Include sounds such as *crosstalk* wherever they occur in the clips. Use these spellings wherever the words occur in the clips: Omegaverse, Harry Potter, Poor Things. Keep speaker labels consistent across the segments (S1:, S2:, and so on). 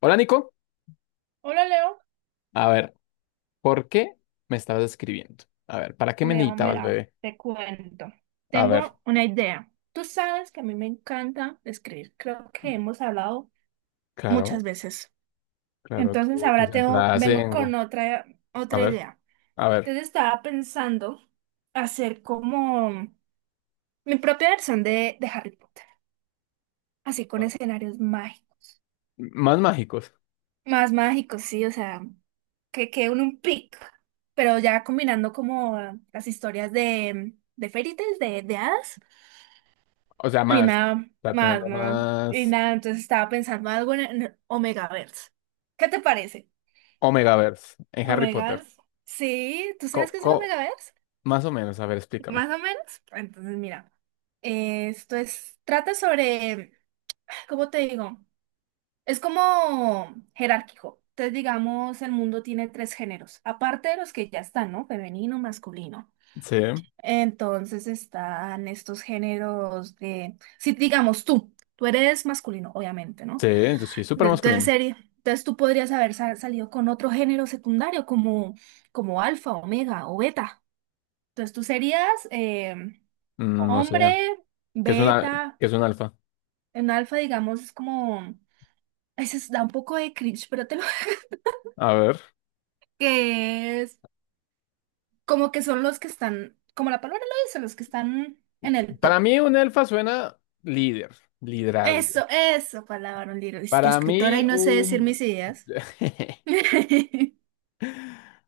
S1: Hola Nico,
S2: Hola Leo,
S1: a ver, ¿por qué me estabas escribiendo? A ver, ¿para qué me
S2: Leo,
S1: necesitabas,
S2: mira,
S1: bebé?
S2: te cuento.
S1: A ver,
S2: Tengo una idea. Tú sabes que a mí me encanta escribir, creo que hemos hablado muchas
S1: claro,
S2: veces.
S1: claro,
S2: Entonces
S1: tus
S2: ahora
S1: entradas
S2: vengo
S1: en...
S2: con otra,
S1: A
S2: otra
S1: ver,
S2: idea.
S1: a ver,
S2: Entonces estaba pensando hacer como mi propia versión de Harry Potter, así con escenarios mágicos.
S1: más mágicos,
S2: Más mágicos, sí, o sea, que quede un pic, pero ya combinando como las historias de fairy tales, de hadas.
S1: o sea,
S2: Y
S1: más,
S2: nada
S1: para
S2: más,
S1: tenerlo
S2: nada. Y
S1: más
S2: nada, entonces estaba pensando algo en Omegaverse. ¿Qué te parece?
S1: Omegaverse en Harry Potter.
S2: Omegaverse. Sí, ¿tú
S1: Co,
S2: sabes qué es el
S1: co-
S2: Omegaverse?
S1: más o menos, a ver, explícame.
S2: Más o menos. Entonces, mira, esto es, trata sobre, ¿cómo te digo? Es como jerárquico. Entonces, digamos, el mundo tiene tres géneros, aparte de los que ya están, ¿no? Femenino, masculino.
S1: Sí,
S2: Entonces están estos géneros de, si digamos tú eres masculino, obviamente, ¿no?
S1: sí, yo sí, súper
S2: Entonces,
S1: masculino.
S2: entonces tú podrías haber salido con otro género secundario como, como alfa, omega o beta. Entonces tú serías
S1: No sé,
S2: hombre,
S1: ¿qué es una,
S2: beta,
S1: qué es un alfa?
S2: en alfa digamos es como, da un poco de cringe, pero te lo...
S1: A ver,
S2: *laughs* que es como que son los que están, como la palabra lo dice, los que están en el
S1: para
S2: top.
S1: mí un alfa suena líder, liderazgo.
S2: Eso, palabra, un libro. Es que
S1: Para
S2: escritora y
S1: mí,
S2: no sé decir
S1: un...
S2: mis ideas.
S1: *laughs*
S2: *laughs*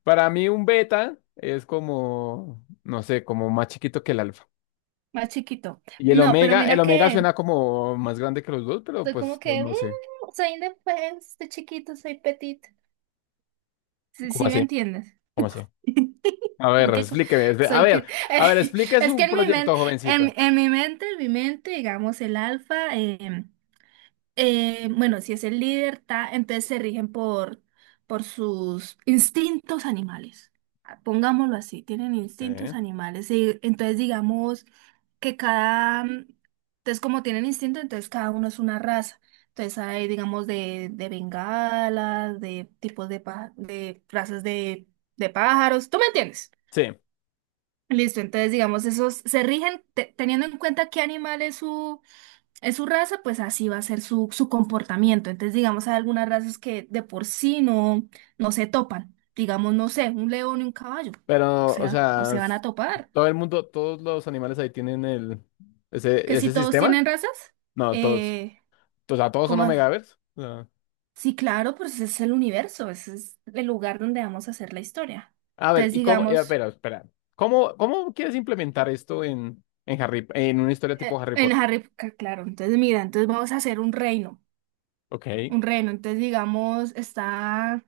S1: Para mí un beta es como, no sé, como más chiquito que el alfa.
S2: Más chiquito.
S1: Y el
S2: No, pero
S1: omega, el
S2: mira
S1: omega suena
S2: que...
S1: como más grande que los dos, pero
S2: Soy como
S1: pues no,
S2: que, "Mm,
S1: no sé.
S2: soy indefensa, de chiquito, soy petit. Sí,
S1: ¿Cómo
S2: sí me
S1: así?
S2: entiendes.
S1: ¿Cómo así?
S2: *laughs*
S1: A
S2: Como
S1: ver,
S2: que
S1: explíqueme.
S2: soy
S1: A ver,
S2: *laughs*
S1: explique
S2: es que
S1: su
S2: en mi mente,
S1: proyecto, jovencita.
S2: digamos, el alfa. Bueno, si es el líder, ta, entonces se rigen por sus instintos animales. Ah, pongámoslo así, tienen
S1: Sí.
S2: instintos animales. Y entonces digamos que entonces como tienen instinto, entonces cada uno es una raza. Entonces hay, digamos, de bengalas, de tipos de, de razas de pájaros, ¿tú me entiendes?
S1: Sí,
S2: Listo, entonces digamos, esos se rigen teniendo en cuenta qué animal es su raza, pues así va a ser su comportamiento. Entonces, digamos, hay algunas razas que de por sí no, no se topan. Digamos, no sé, un león y un caballo. O
S1: pero, o
S2: sea, no
S1: sea,
S2: se van a topar.
S1: todo el mundo, todos los animales ahí tienen el, ese,
S2: Que si
S1: ese
S2: todos
S1: sistema.
S2: tienen razas,
S1: No, todos,
S2: eh,
S1: o sea, todos son
S2: como,
S1: omegavers.
S2: sí, claro, pues ese es el universo, ese es el lugar donde vamos a hacer la historia.
S1: A ver,
S2: Entonces,
S1: ¿y cómo? eh,
S2: digamos,
S1: espera, espera. ¿Cómo quieres implementar esto en una historia tipo Harry
S2: en
S1: Potter?
S2: Harry Potter, claro, entonces mira, entonces vamos a hacer un reino,
S1: Ok,
S2: un reino. Entonces, digamos, está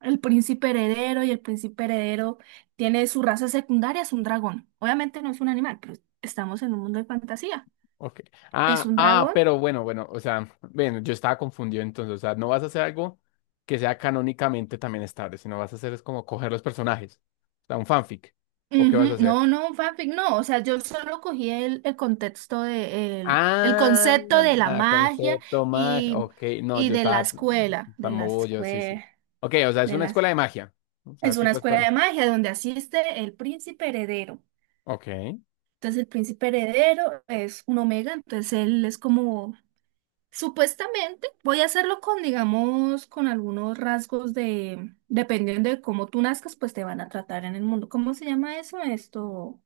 S2: el príncipe heredero y el príncipe heredero tiene su raza secundaria, es un dragón. Obviamente no es un animal, pero estamos en un mundo de fantasía.
S1: ok.
S2: ¿Es
S1: Ah,
S2: un
S1: ah,
S2: dragón?
S1: pero bueno, bueno, o sea, ven, yo estaba confundido entonces, o sea, no vas a hacer algo que sea canónicamente también estable, sino vas a hacer es como coger los personajes, o sea, un fanfic, ¿o qué vas a
S2: Ujú.
S1: hacer?
S2: No, no, un fanfic, no. O sea, yo solo cogí el contexto de el
S1: Ah,
S2: concepto de la magia
S1: concepto mag,
S2: y,
S1: ok, no,
S2: y
S1: yo
S2: de la
S1: estaba
S2: escuela,
S1: tan bobo, yo sí, sí. Ok, o sea, es
S2: de
S1: una
S2: las
S1: escuela de magia, o sea,
S2: es una
S1: tipo,
S2: escuela de magia donde asiste el príncipe heredero.
S1: ok,
S2: Entonces el príncipe heredero es un omega, entonces él es como supuestamente voy a hacerlo con, digamos, con algunos rasgos de, dependiendo de cómo tú nazcas, pues te van a tratar en el mundo. ¿Cómo se llama eso? Esto,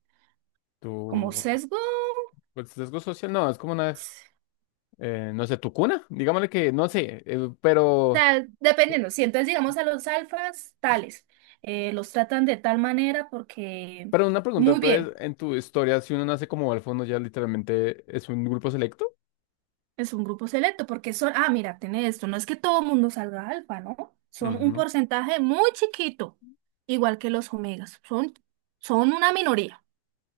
S2: como
S1: tú.
S2: sesgo,
S1: Pues sesgo social, no, es como una, no sé, tu cuna, digámosle que, no sé, pero,
S2: tal, dependiendo. Si entonces, digamos, a los alfas, tales, los tratan de tal manera porque,
S1: pero una pregunta,
S2: muy
S1: entonces,
S2: bien,
S1: en tu historia, si uno nace como al fondo ya literalmente es un grupo selecto.
S2: es un grupo selecto, porque son, ah, mira, tiene esto, no es que todo mundo salga alfa, ¿no? Son un
S1: Ujú.
S2: porcentaje muy chiquito, igual que los omegas, son, son una minoría.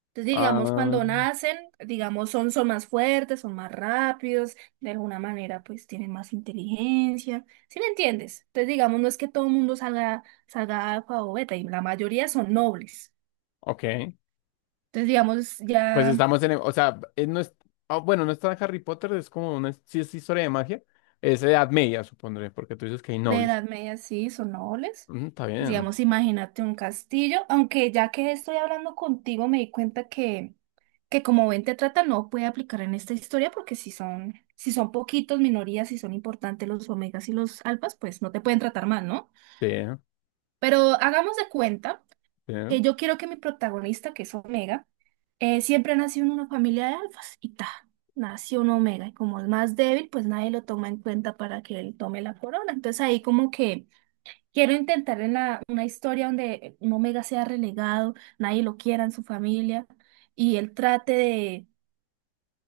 S2: Entonces, digamos,
S1: Ah,
S2: cuando nacen, digamos, son, son más fuertes, son más rápidos, de alguna manera, pues tienen más inteligencia. ¿Sí me entiendes? Entonces, digamos, no es que todo el mundo salga, salga alfa o beta, y la mayoría son nobles.
S1: ok.
S2: Entonces, digamos,
S1: Pues
S2: ya.
S1: estamos en, o sea, no es, ah, bueno, no está en Harry Potter, es como una, sí es historia de magia, es Edad Media, supondré, porque tú dices que hay
S2: De
S1: nobles.
S2: Edad Media sí, son nobles.
S1: Ujú, está bien,
S2: Digamos, imagínate un castillo, aunque ya que estoy hablando contigo me di cuenta que como ven te trata no puede aplicar en esta historia porque si son, si son poquitos minorías y son importantes los omegas y los alfas, pues no te pueden tratar mal, ¿no?
S1: bien,
S2: Pero hagamos de cuenta que
S1: bien.
S2: yo quiero que mi protagonista, que es omega, siempre nació en una familia de alfas y ta, nació un omega y como es más débil, pues nadie lo toma en cuenta para que él tome la corona. Entonces ahí como que... Quiero intentar en una historia donde un omega sea relegado, nadie lo quiera en su familia y él trate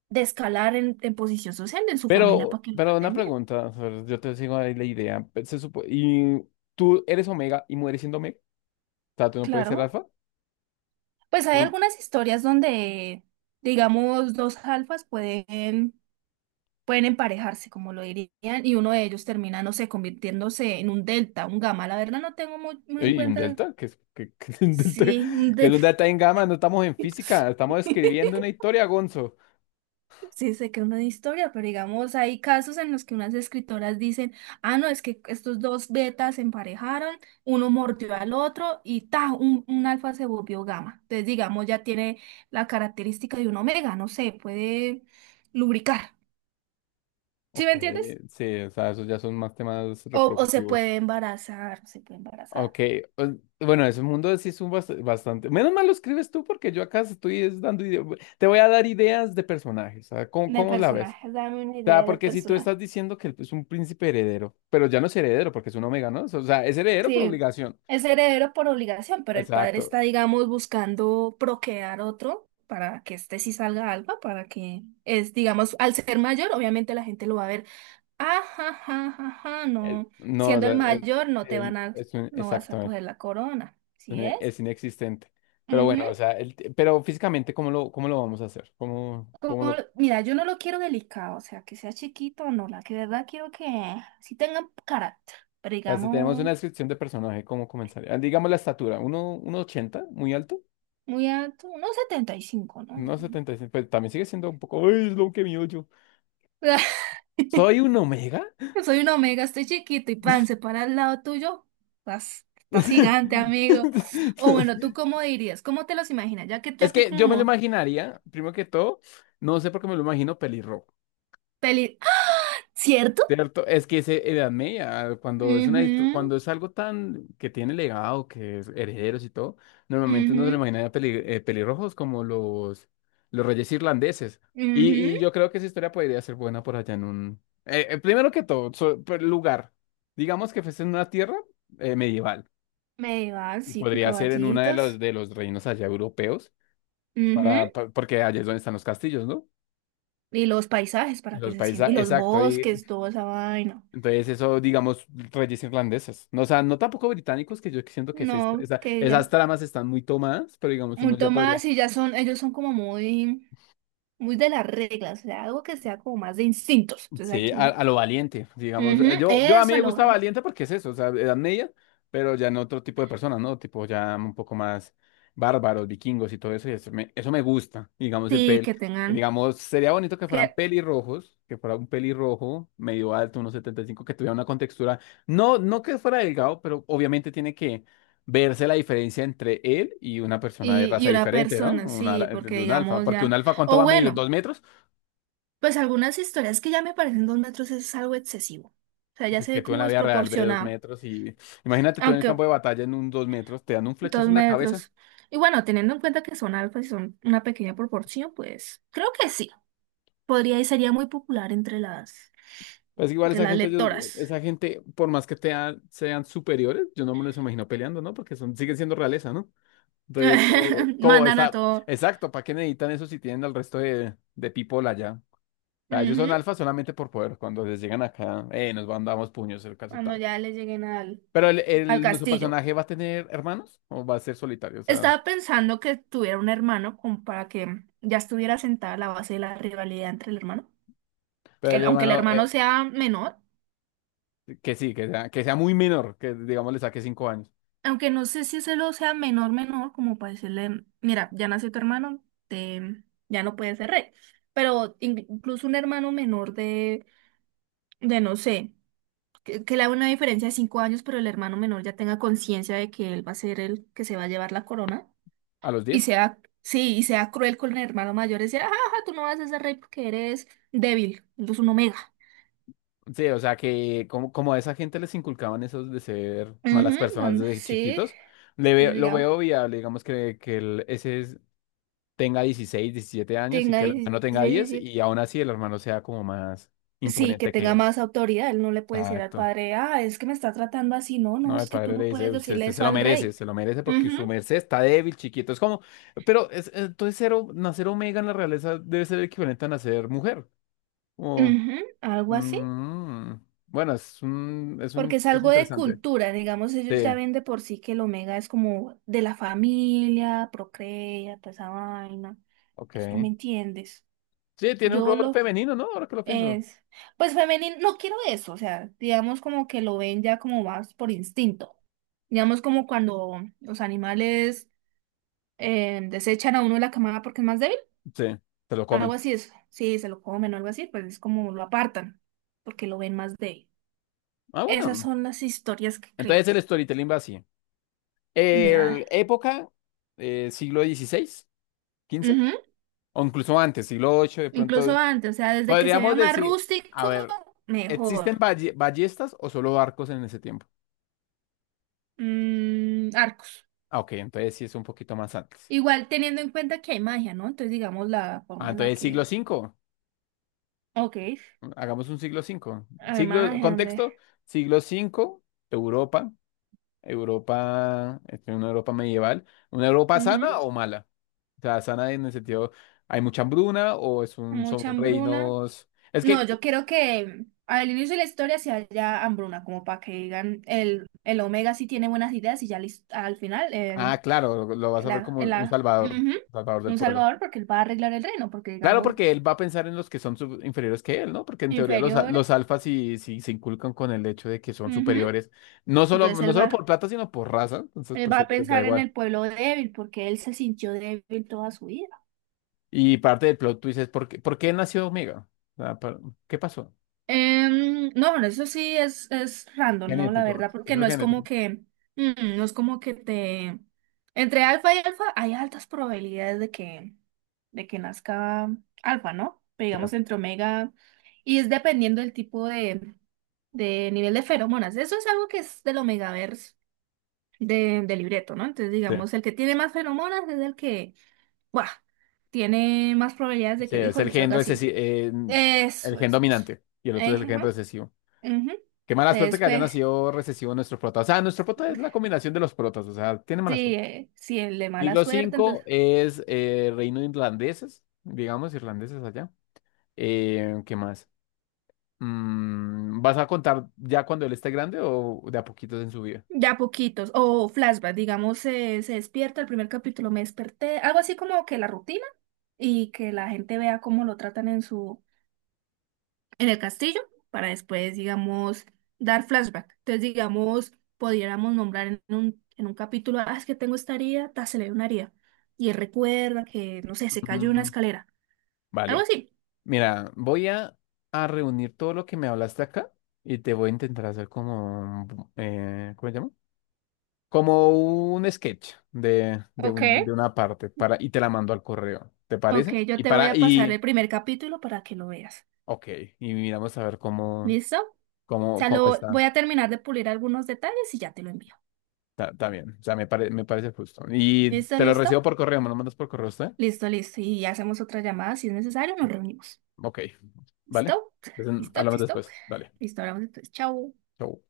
S2: de escalar en posición social en su familia para
S1: Pero,
S2: que lo
S1: pero una
S2: traten bien.
S1: pregunta, o sea, yo te sigo ahí la idea, pues, se supo, y tú eres Omega y mueres siendo Omega. Sea, tú no puedes ser
S2: Claro,
S1: alfa.
S2: pues hay
S1: Un-
S2: algunas historias donde, digamos, dos alfas pueden, pueden emparejarse, como lo dirían, y uno de ellos termina, no sé, convirtiéndose en un delta, un gamma. La verdad no tengo muy, muy en
S1: Y un
S2: cuenta,
S1: delta, *laughs* que es un delta,
S2: sí, un
S1: que es un
S2: delta.
S1: delta en gamma, no estamos en física, estamos
S2: *laughs*
S1: escribiendo una historia, Gonzo.
S2: Sí, sé que es una historia, pero digamos, hay casos en los que unas escritoras dicen, ah, no, es que estos dos betas se emparejaron, uno mordió al otro y ta, un alfa se volvió gamma. Entonces, digamos, ya tiene la característica de un omega, no sé, puede lubricar. ¿Sí
S1: Ok,
S2: me entiendes?
S1: sí, o sea, esos ya son más temas
S2: O se
S1: reproductivos.
S2: puede embarazar, se puede embarazar.
S1: Ok, o- bueno, ese mundo sí es un bastante. Menos mal lo escribes tú porque yo acá estoy es dando te voy a dar ideas de personajes, ¿sabes? ¿Cómo,
S2: De
S1: cómo la ves?
S2: personajes, dame una
S1: O sea,
S2: idea de
S1: porque si tú
S2: personaje.
S1: estás diciendo que es un príncipe heredero, pero ya no es heredero porque es un omega, ¿no? O sea, es heredero por
S2: Sí,
S1: obligación.
S2: es heredero por obligación, pero el padre
S1: Exacto.
S2: está, digamos, buscando procrear otro para que este sí salga algo, para que es, digamos, al ser mayor, obviamente la gente lo va a ver, ajá, ajá, ajá, no,
S1: No, o
S2: siendo
S1: sea,
S2: el mayor no te van a, no vas a
S1: exacto,
S2: coger la corona, ¿sí es?
S1: es inexistente. Pero bueno, o
S2: Ujú.
S1: sea, pero físicamente, ¿cómo lo vamos a hacer?
S2: Como,
S1: O
S2: mira, yo no lo quiero delicado, o sea, que sea chiquito, no, la que de verdad quiero que sí tenga carácter, pero
S1: sea, si tenemos una
S2: digamos,
S1: descripción de personaje, ¿cómo comenzaría? Ah, digamos la estatura, uno ochenta, muy alto,
S2: muy alto, unos 75, ¿no?
S1: 1,75, pues también sigue siendo un poco, ¡ay, es lo que mío yo!
S2: *laughs*
S1: ¿Soy un omega?
S2: Yo soy un omega, estoy chiquito y pan, se para al lado tuyo. Estás gigante,
S1: *laughs*
S2: amigo. O bueno, ¿tú cómo dirías? ¿Cómo te los imaginas? Ya que
S1: Es
S2: yo te
S1: que yo me lo
S2: como
S1: imaginaría, primero que todo, no sé por qué me lo imagino pelirrojo.
S2: peli... ¡Ah! ¿Cierto?
S1: Cierto, es que ese Edad Media,
S2: Mhm,
S1: cuando es algo tan que tiene legado, que es herederos y todo, normalmente uno se lo
S2: mhm,
S1: imagina de pelirrojos como los reyes irlandeses. Y,
S2: mhm.
S1: y yo creo que esa historia podría ser buena por allá en un... primero que todo, por lugar. Digamos que fuese en una tierra medieval.
S2: Medieval,
S1: Y
S2: sí, con
S1: podría ser en uno de los,
S2: caballitos.
S1: de los reinos allá europeos,
S2: Mhm.
S1: porque allá es donde están los castillos, ¿no?
S2: Y los paisajes para que
S1: Los
S2: se
S1: países,
S2: sientan. Y los
S1: exacto.
S2: bosques, toda esa vaina.
S1: Entonces, eso, digamos, reyes irlandeses. No, o sea, no tampoco británicos, que yo siento que
S2: No, que
S1: esas
S2: ya.
S1: tramas están muy tomadas, pero digamos, uno
S2: Mucho
S1: ya podría.
S2: más y ya son, ellos son como muy, muy de las reglas. O sea, algo que sea como más de instintos. Entonces ahí
S1: Sí, a,
S2: tienen.
S1: a lo valiente, digamos. eh,
S2: Ujú,
S1: Yo, yo a mí
S2: eso
S1: me
S2: lo
S1: gusta valiente porque es eso, o sea, edad media, pero ya en otro tipo de personas, ¿no? Tipo ya un poco más bárbaros, vikingos y todo eso, y eso me gusta, digamos, el
S2: sí,
S1: pel.
S2: que tengan
S1: Digamos, sería bonito que
S2: que
S1: fueran pelirrojos, que fuera un pelirrojo medio alto, unos 1,75, que tuviera una contextura, no, no que fuera delgado, pero obviamente tiene que verse la diferencia entre él y una persona de raza
S2: y una
S1: diferente, ¿no?
S2: persona,
S1: Una,
S2: sí, porque
S1: de un alfa,
S2: digamos
S1: porque un
S2: ya.
S1: alfa, ¿cuánto
S2: O
S1: va a medir?
S2: bueno,
S1: ¿2 metros?
S2: pues algunas historias que ya me parecen 2 metros es algo excesivo. O sea, ya
S1: Es
S2: se
S1: que
S2: ve
S1: tú en
S2: como
S1: la vida real ves dos
S2: desproporcionado.
S1: metros y imagínate tú en el
S2: Aunque
S1: campo de batalla en un 2 metros, te dan un
S2: dos
S1: flechazo en la cabeza.
S2: metros. Y bueno, teniendo en cuenta que son alfas y son una pequeña proporción, pues creo que sí. Podría y sería muy popular
S1: Pues igual
S2: entre las lectoras.
S1: esa gente, por más que sean superiores, yo no me los imagino peleando, ¿no? Porque son, siguen siendo realeza, ¿no? Entonces, como,
S2: *laughs*
S1: como
S2: Mandan a
S1: está,
S2: todo.
S1: exacto, ¿para qué necesitan eso si tienen al resto de people allá? O sea, ellos son
S2: Ujú,
S1: alfa solamente por poder. Cuando les llegan acá, nos mandamos puños, el caso
S2: cuando
S1: tal.
S2: ya le lleguen al,
S1: Pero
S2: al
S1: nuestro
S2: castillo.
S1: personaje va a tener hermanos o va a ser solitario, o sea,
S2: Estaba pensando que tuviera un hermano como para que ya estuviera sentada la base de la rivalidad entre el hermano.
S1: pero
S2: Que
S1: el
S2: aunque el
S1: hermano,
S2: hermano sea menor,
S1: que sí, que sea muy menor, que digamos le saque 5 años.
S2: aunque no sé si ese lo sea menor, menor, como para decirle, mira, ya nació tu hermano, ya no puedes ser rey. Pero incluso un hermano menor de no sé, que le haga una diferencia de 5 años, pero el hermano menor ya tenga conciencia de que él va a ser el que se va a llevar la corona.
S1: ¿A los
S2: Y
S1: 10?
S2: sea, sí, y sea cruel con el hermano mayor, decir, ajá, ajá, tú no vas a ser rey porque eres débil, eres un omega.
S1: Sí, o sea que como a esa gente les inculcaban esos de ser malas
S2: Ujú,
S1: personas desde
S2: sí,
S1: chiquitos,
S2: entonces
S1: lo
S2: digamos,
S1: veo viable, digamos que tenga 16, 17 años y
S2: tenga
S1: que el
S2: 16,
S1: hermano tenga 10
S2: 17.
S1: y aún así el hermano sea como más
S2: Sí, que
S1: imponente que
S2: tenga
S1: él.
S2: más autoridad, él no le puede decir al
S1: Exacto.
S2: padre, ah, es que me está tratando así, no, no,
S1: No, el
S2: es que tú
S1: padre le
S2: no
S1: dice,
S2: puedes
S1: usted,
S2: decirle
S1: usted
S2: eso al rey.
S1: se lo merece porque su
S2: Ujú,
S1: merced está débil, chiquito. Es como, pero es, entonces cero, nacer omega en la realeza debe ser equivalente a nacer mujer.
S2: ujú, algo así,
S1: Mm, bueno, es un, es un,
S2: porque es
S1: es
S2: algo de
S1: interesante.
S2: cultura, digamos, ellos
S1: Sí,
S2: ya ven de por sí que el omega es como de la familia, procrea, toda esa vaina, pues tú
S1: ok.
S2: me entiendes.
S1: Sí, tiene un
S2: Yo
S1: rol
S2: lo,
S1: femenino, ¿no? Ahora que lo pienso.
S2: es, pues femenino, no quiero eso, o sea, digamos como que lo ven ya como más por instinto. Digamos como cuando los animales desechan a uno de la camada porque es más débil,
S1: Sí, te lo
S2: algo
S1: comen.
S2: así es, sí, se lo comen o algo así, pues es como lo apartan, porque lo ven más débil.
S1: Ah,
S2: Esas
S1: bueno.
S2: son las historias que creo.
S1: Entonces el storytelling va así.
S2: De, ah,
S1: El época, siglo dieciséis quince
S2: ujú,
S1: o incluso antes, siglo VIII de
S2: incluso
S1: pronto.
S2: antes, o sea, desde que se vea
S1: Podríamos
S2: más
S1: decir, a
S2: rústico,
S1: ver, ¿existen
S2: mejor.
S1: ballestas o solo barcos en ese tiempo?
S2: Mm, arcos.
S1: Ah, ok, entonces sí es un poquito más antes.
S2: Igual teniendo en cuenta que hay magia, ¿no? Entonces, digamos, la
S1: Ah,
S2: forma en la
S1: entonces siglo
S2: que
S1: V.
S2: ok,
S1: Hagamos un siglo V.
S2: además de Andes.
S1: Contexto, siglo V Europa, Europa, este, una Europa medieval. ¿Una Europa sana
S2: Ujú,
S1: o mala? O sea, sana en el sentido, ¿hay mucha hambruna o son
S2: mucha hambruna.
S1: reinos? Es
S2: No,
S1: que,
S2: yo quiero que al inicio de la historia se haya hambruna, como para que digan el omega sí tiene buenas ideas y ya al final el,
S1: claro, lo vas a ver como un salvador,
S2: ujú,
S1: salvador del
S2: un
S1: pueblo.
S2: salvador porque él va a arreglar el reino, porque
S1: Claro,
S2: digamos
S1: porque él va a pensar en los que son inferiores que él, ¿no? Porque en teoría
S2: inferior.
S1: los alfas sí, sí se inculcan con el hecho de que son
S2: Ujú,
S1: superiores, no solo,
S2: entonces
S1: no solo por plata, sino por raza, entonces
S2: él
S1: pues
S2: va
S1: a
S2: a
S1: ellos les da
S2: pensar en
S1: igual.
S2: el pueblo débil porque él se sintió débil toda su vida.
S1: Y parte del plot twist es ¿por qué nació Omega? O sea, ¿qué pasó?
S2: No, bueno, eso sí es random, ¿no? La
S1: Genético,
S2: verdad, porque
S1: eso es
S2: no es como
S1: genético.
S2: que, mm, no es como que te... Entre alfa y alfa hay altas probabilidades de que nazca alfa, ¿no? Pero
S1: Sí,
S2: digamos entre omega, y es dependiendo del tipo de nivel de feromonas. Eso es algo que es del omegaverse de, del libreto, ¿no? Entonces,
S1: sí.
S2: digamos, el que tiene más feromonas es el que, ¡buah! Tiene más probabilidades de
S1: Sí,
S2: que el
S1: es
S2: hijo le salga así.
S1: el
S2: Eso,
S1: gen
S2: eso, eso.
S1: dominante y el otro es el
S2: Ejé,
S1: gen
S2: ajá.
S1: recesivo.
S2: Ujú.
S1: Qué mala suerte
S2: Entonces,
S1: que haya
S2: fue
S1: nacido recesivo nuestro prota. O sea, nuestro prota es la combinación de los protas, o sea, tiene mala
S2: sí,
S1: suerte.
S2: sí, el de mala
S1: Siglo
S2: suerte,
S1: cinco
S2: entonces,
S1: es reino de irlandeses, digamos, irlandeses allá. ¿Qué más? ¿Vas a contar ya cuando él esté grande o de a poquitos en su vida?
S2: ya poquitos. O flashback, digamos, se despierta, el primer capítulo me desperté, algo así como que la rutina y que la gente vea cómo lo tratan en su, en el castillo, para después, digamos, dar flashback. Entonces, digamos, pudiéramos nombrar en un capítulo, ah, es que tengo esta herida, ta, se le ve una herida. Y él recuerda que, no sé, se cayó de una
S1: Mm,
S2: escalera. Algo
S1: vale.
S2: así.
S1: Mira, voy a reunir todo lo que me hablaste acá y te voy a intentar hacer como, ¿cómo se llama? Como un sketch de, de,
S2: Ok.
S1: un- de una parte y te la mando al correo. ¿Te
S2: Ok,
S1: parece?
S2: yo
S1: Y
S2: te voy a pasar el primer capítulo para que lo veas.
S1: ok, y miramos a ver cómo,
S2: ¿Listo? O
S1: cómo,
S2: sea,
S1: cómo
S2: lo
S1: está.
S2: voy a terminar de pulir algunos detalles y ya te lo envío.
S1: Está bien, o sea, me parece justo. Y
S2: ¿Listo,
S1: te lo recibo
S2: listo?
S1: por correo, ¿me lo mandas por correo usted?
S2: Listo, listo. Y hacemos otra llamada si es necesario, nos reunimos.
S1: Ok, ¿vale?
S2: ¿Listo?
S1: Entonces,
S2: ¿Listo?
S1: hablamos
S2: ¿Listo?
S1: después. Dale.
S2: Listo, hablamos entonces. Chao.
S1: Chau.